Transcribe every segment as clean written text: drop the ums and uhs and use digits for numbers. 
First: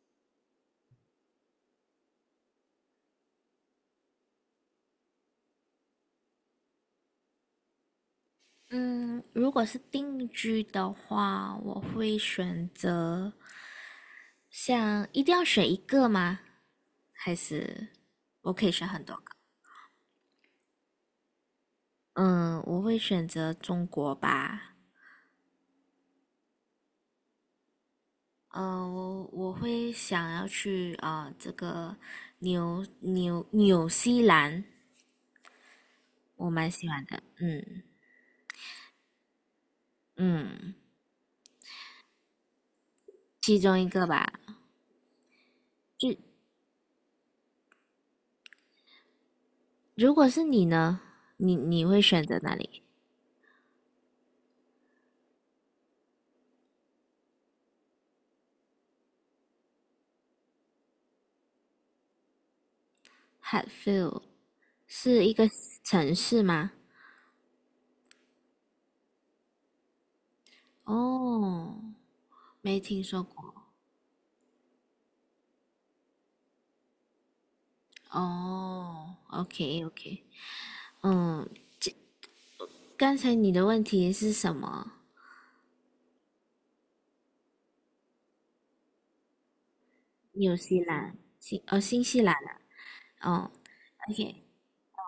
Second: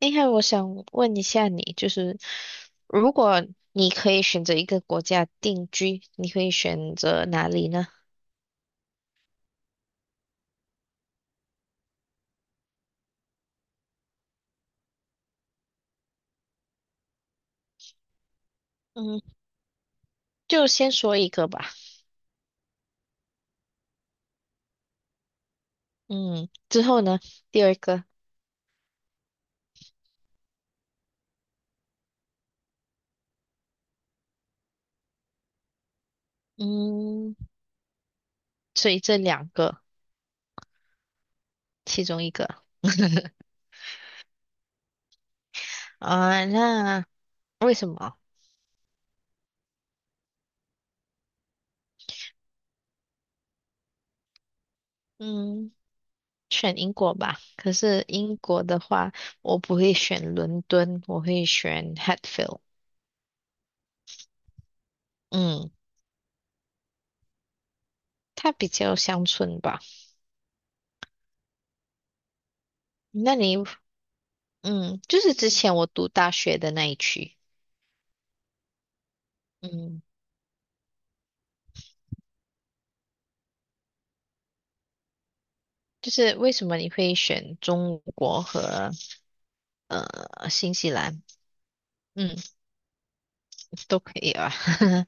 哎，还有我想问一下你，就是如果你可以选择一个国家定居，你会选择哪里呢？嗯，如果是定居的话，我会选择，像一定要选一个吗？还是我可以选很多嗯，个？就先说一个吧。嗯，我会选择中国吧。嗯，之后呢，第二个，嗯，我会想要去啊、这个纽西兰，我蛮喜欢的。嗯，嗯所以这两个嗯，其中一个 其中一个吧。就啊，那为什么？如果是你呢，你会选择哪里嗯，选英国吧。可是英国的话，我不会选伦敦，我会选 Hatfield。？Hatfield 是一个嗯，城市吗？它比较乡村吧。哦，没听说那过。你嗯，就是之前我读大学的那一区，哦，OK 嗯，OK，嗯，刚才你的问题是什么？就是为什么你会选中国和纽新西西兰，兰？新哦，新西兰嗯，啊。哦都可以，OK，啊，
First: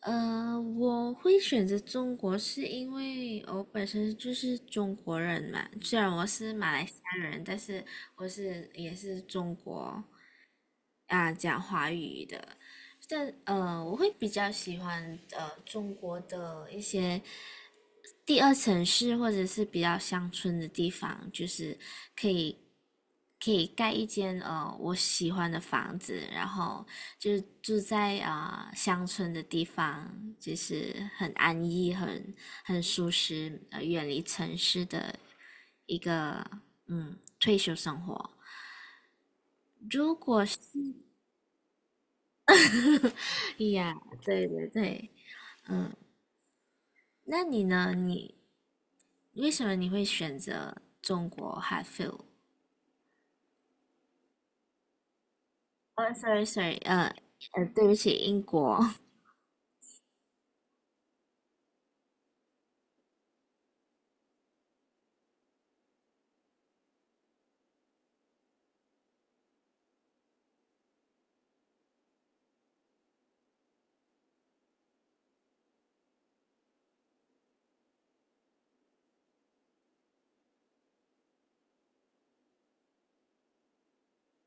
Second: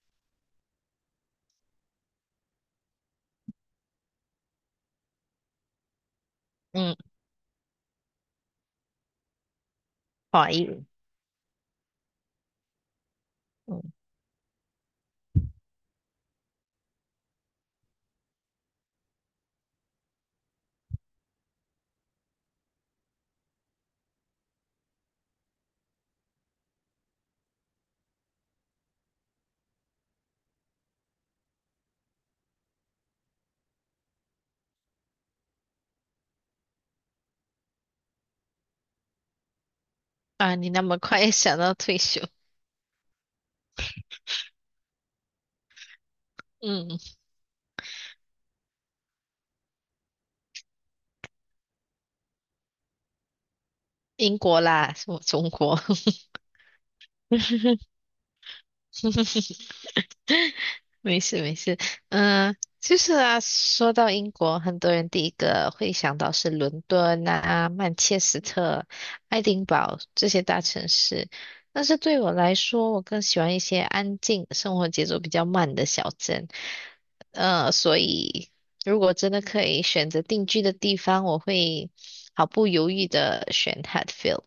我会选择中国是因为我本身就是中国人嘛，虽然我是马来西嗯，亚人，但是我是也是中国华裔，啊，讲华语的。但嗯呃，我会比较喜欢中国的一些第二城市或者是比较乡村的地方，就是可以可以盖一间我喜欢的房子，然后就是住在啊、乡村的地方，就是很安逸、很舒适，呃，远离城市的一个嗯退休生活。啊，你那么快 想到退休，呀，对对对，嗯，那你呢？为什么你会选择中国 Hatfield？英国啦，什么中国？哦，sorry sorry，呃，对不起，英国。没事没事，嗯、就是啊，说到英国，很多人第一个会想到是伦敦啊、曼彻斯特、爱丁堡这些大城市，但是对我来说，我更喜欢一些安静、生活节奏比较慢的小镇。所以如果真的可以选择定居的地方，我会毫不犹豫的选 Hatfield。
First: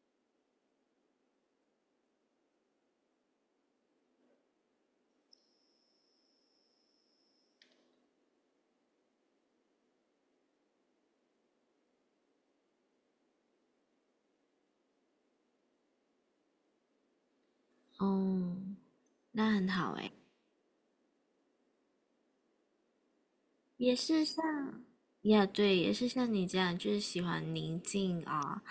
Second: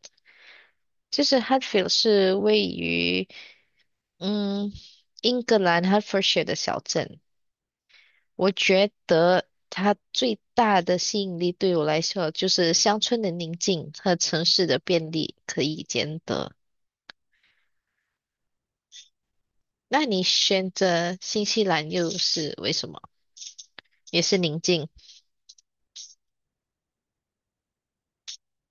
就是 Hatfield 是位于。嗯，英格兰 Hertfordshire 的小镇，我觉得它最大的吸引力对我来说就是乡村的宁静和城市的便利可以兼得。哦，那很好那诶，你选择新西兰又是为什么？也也是是宁像，静。呀，对，也是像你这样，就是喜欢宁静啊，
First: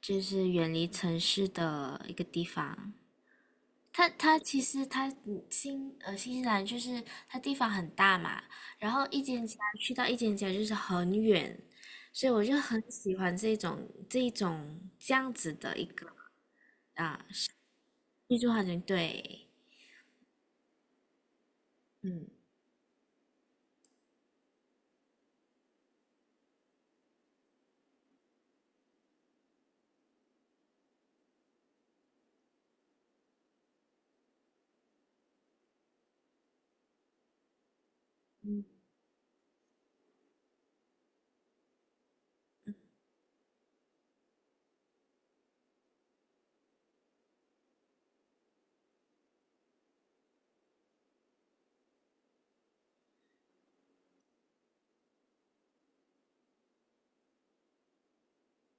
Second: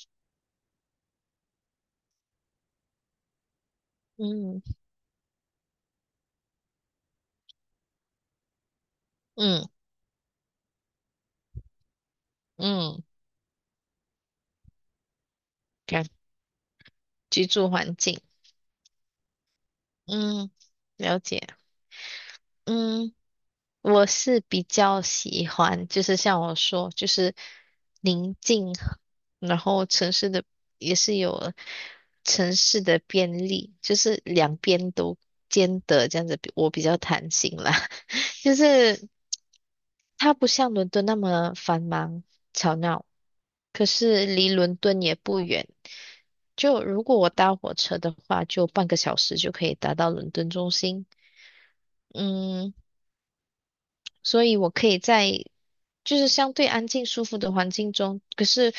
就是远离城市的一个地方。它其嗯实它嗯新新西兰就是它地方很大嘛，然后一间家嗯去到一间家就是很远，所以我就很嗯，喜欢这一种这样子的一个看居住环境。居住环境。对，嗯，了解。嗯，嗯。我是比较喜欢，就是像我说，就是宁静，然后城市的也是有城市的便利，就是两边都兼得这样子，我比较弹性啦。就是它不像伦敦那么繁忙吵闹，可是离伦敦也不远。就如果我搭火车的话，就半个小时就可以达到伦敦中心。嗯，所以我可以在就是相对安静舒服的环境中。可是，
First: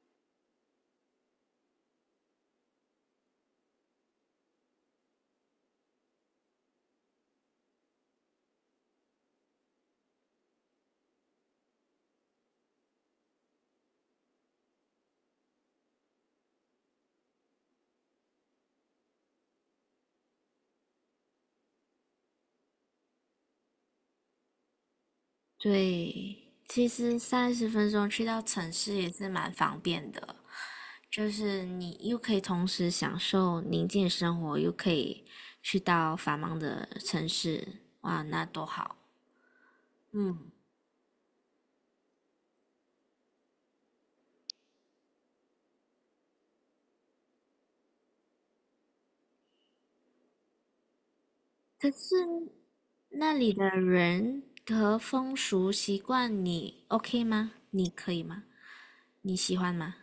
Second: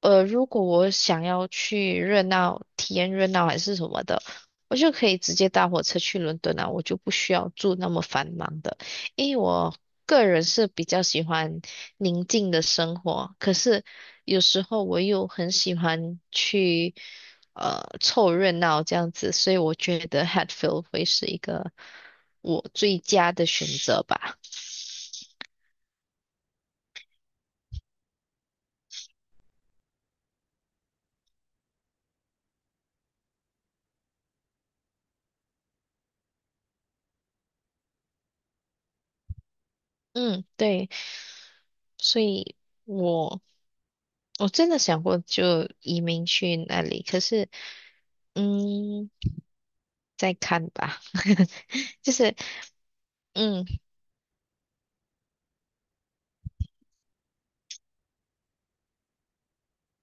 如果我想要去热闹，体验热闹还是什么的，我就可以直接搭火车去伦敦啊，我就不需要住那么繁忙的。因为我个人是比较喜欢宁静的生活，可是有时候我又很喜欢去。凑热闹这样子，所以我觉得 Hatfield 会是一个我最佳的选择吧。对，其实30分钟去到城市也是蛮方便的，就是你又可以同时享受宁静的生活，又可以去到繁忙的城市，哇，那多好！嗯，嗯，对，所以我我真的想过就移民去那里，可是嗯，再看吧，可就是是那里嗯，的人和风俗习惯你 OK 吗？你可以吗？你喜欢吗？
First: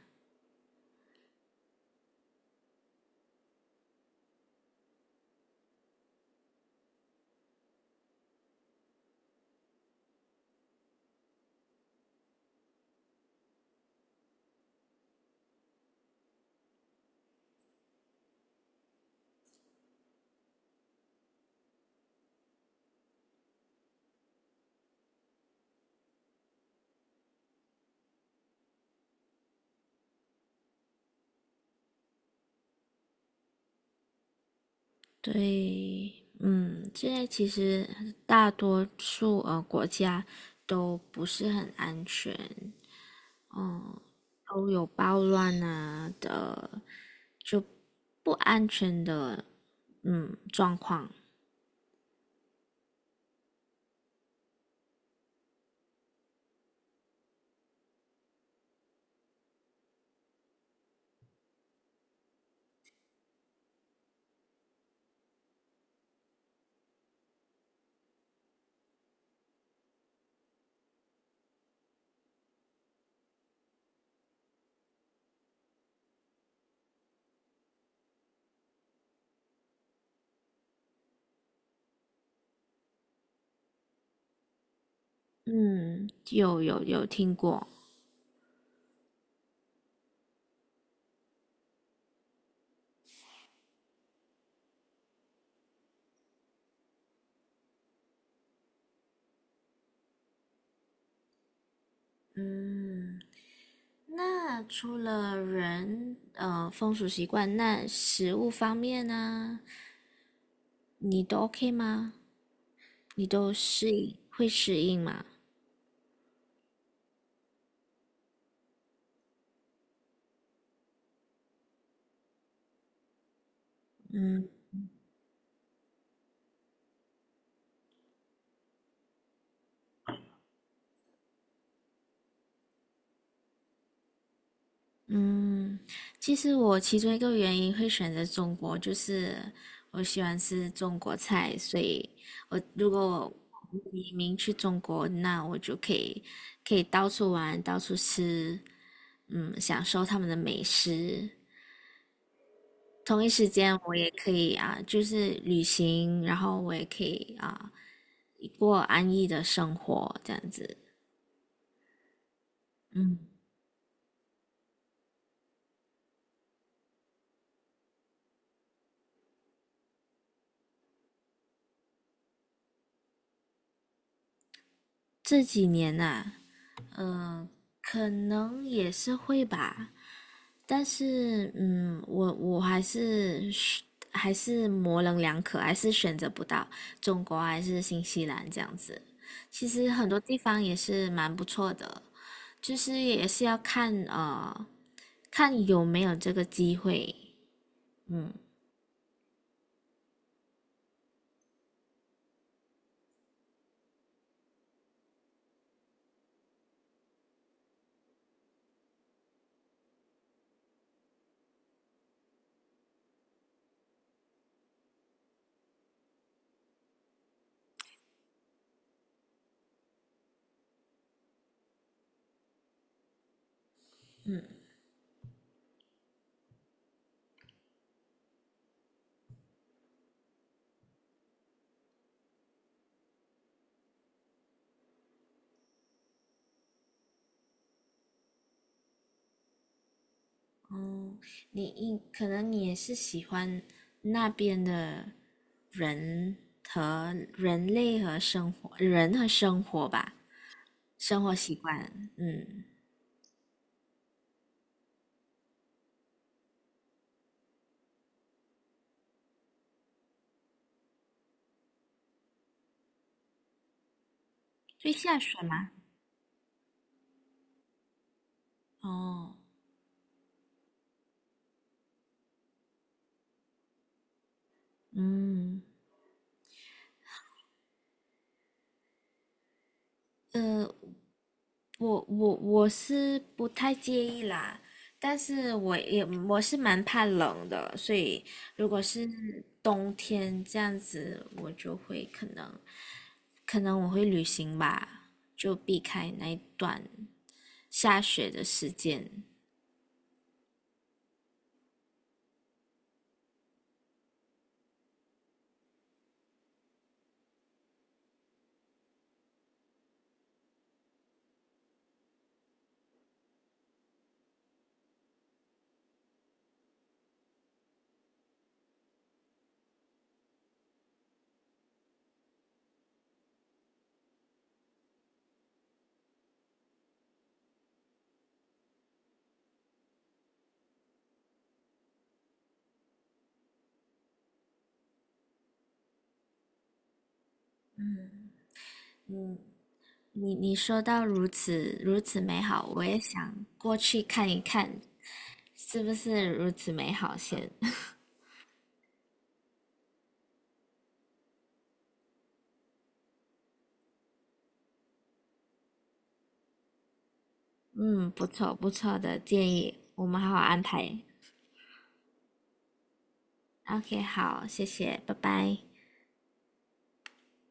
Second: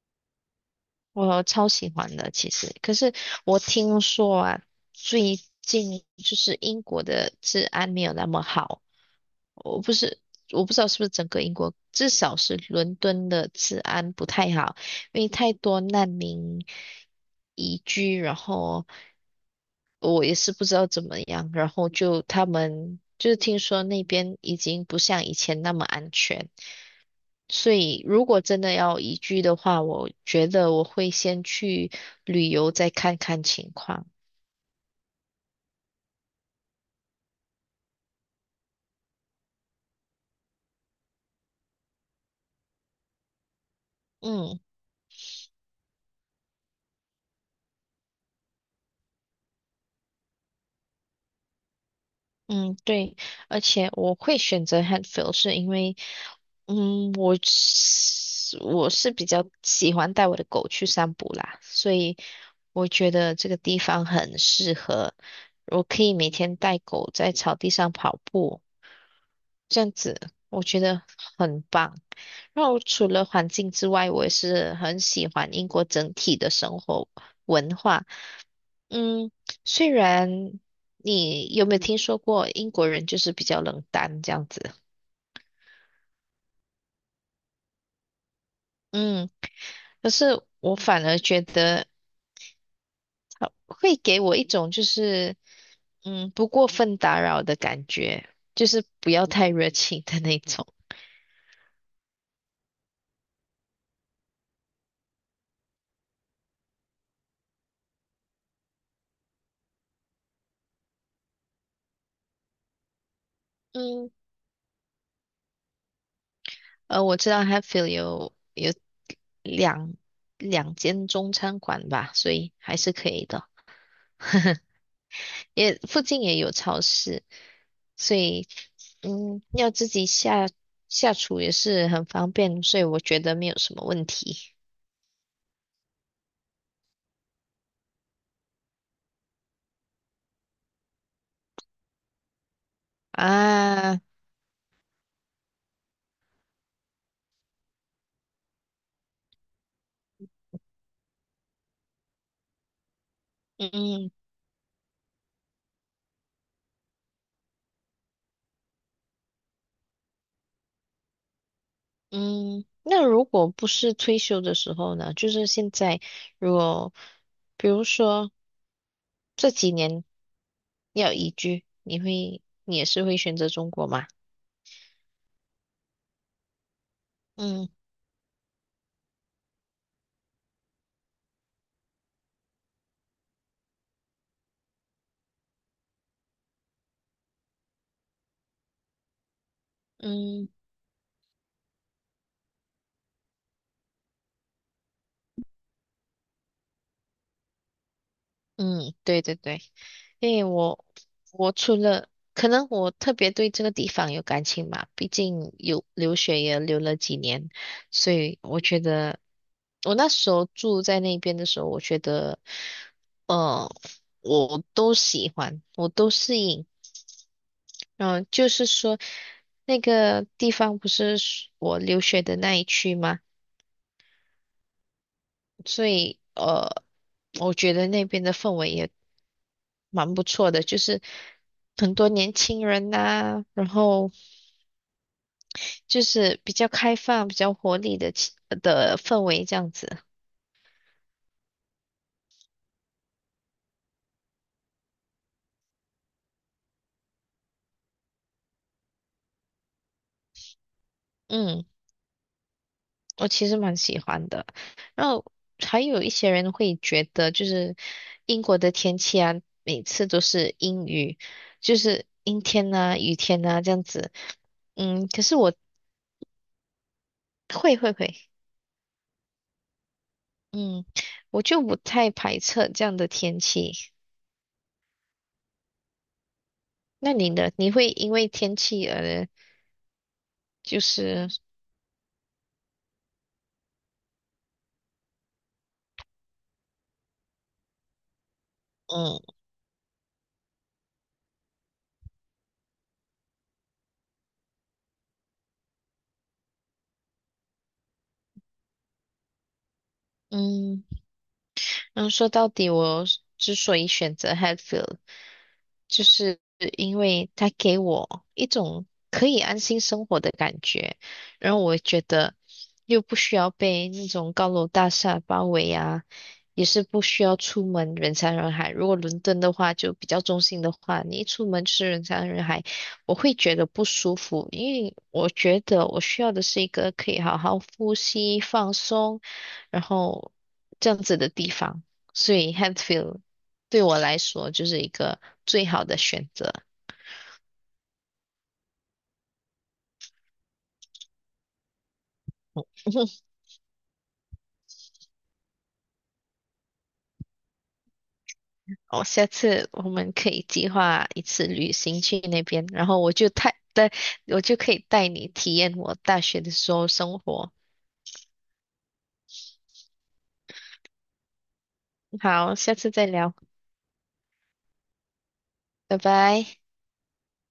我超喜欢的，其实。可是我听说啊，最近就是英国的治安没有那么好。我不是，我不知道是不是整个英国，至少是伦敦的治安不太好，因为太多难民移居，然后我也是不知道怎么样，然后就他们就是听说那边已经不像以前那么安全。所以，如果真的要移居的话，我觉得我会先去旅游，再看看情况。对，嗯，现在其实大多数国家都不是很安全，嗯，嗯都有暴乱啊的，就不安全的，嗯，状况，嗯，对，而且我会选择 Hatfield，是因为，我是比较喜欢带我的狗去散步啦，所以我觉得这个地方很适合，我可以每天带狗在草地上跑步，这样子我觉得很棒。然后除了环境之外，我也是很喜欢英国整体的生活文化。嗯，虽然你有没有听说过英国人就是比较冷淡这样子？嗯，有听过，嗯，可是我反而觉得会给我一种就是不过分打扰的感觉，就是不要太热情的那种。嗯，那除了人，呃，风俗习惯，那食物方面呢，你都 OK 吗？你都适嗯，应，会适应吗？我知道 h a t f i e l 有两两间中餐馆吧，所以还是可以的。嗯，也附近也有超市，所以要自己下厨也是很方便，所以我觉得没有什么问题嗯，其实我其中一个原因会选择中国，就是我喜欢吃中国菜，所以我如果我啊。移民去中国，那我就可以到处玩，到处吃，嗯，享受他们的美食。同一时间，我也嗯可以啊，就是旅行，然后我也可以啊，过安逸的生活，这样子。嗯，那嗯，如果不是退休的时候呢？就是现在，如果比如说这几年要移居，你也是会选择中国吗？这几年呐，嗯。可能也是会吧。但是，嗯，我还是还是模棱两可，还是选择不到中国还是新西兰这样子。其实很多地嗯方也是蛮不错的，就是也是要看看有没有这个机会。嗯，嗯，对对对，因为我除了可能我特别对这个地方有感情嘛，毕竟有留学也留了几年，所以我觉得我那时候住在那边的时候，我觉得，呃，我都喜欢，我都适应。就是说那个地方不是我留学的那一区吗？所以我觉得那边的氛围也蛮不错的，就是很多年轻人呐、然后就是比较开放、比较活力的氛围这样子。哦，你可能你也是喜欢那边的人人和生活吧，生活习嗯，惯。嗯，我其实蛮喜欢的。然后还有一些人会觉得，就是英国的天气啊，每次都是阴雨，就是阴天呐、雨天呐、这样子。会嗯，下可是雪我吗？会会会。哦。嗯，我就不太排斥这样的天气。嗯，那你呢？你会因为天气而呃，就是我我是不太介意啦，但是我是蛮怕冷的，所以如果是嗯冬天这样子，我就会可能我会旅行吧，就避开那一段下雪的时间。嗯然后说到底，我之所以选择 Hatfield，就是因为它给我一种可以安心生活的感觉，然后我觉得又不需要被那种高楼大厦包围啊，也是不需要出门人山人海。如果伦敦的话，就比较中心的话，你一出门就是人山人海，我会觉得不舒服，因为我觉得我需要的是一个可以好好呼吸、放松，然后这样子的地方。所以 Hatfield 对我来说就是一个最好的选择。嗯，你说到如此美好，我也 想过去看一看，是不是如此美好先？哦，下次我们可以计划一次旅行去那边，然后我就可以带你体验我大学的时候生活。嗯，不错的建议，我们好好安排。好，下次再聊，OK，好，谢谢，拜拜。拜拜。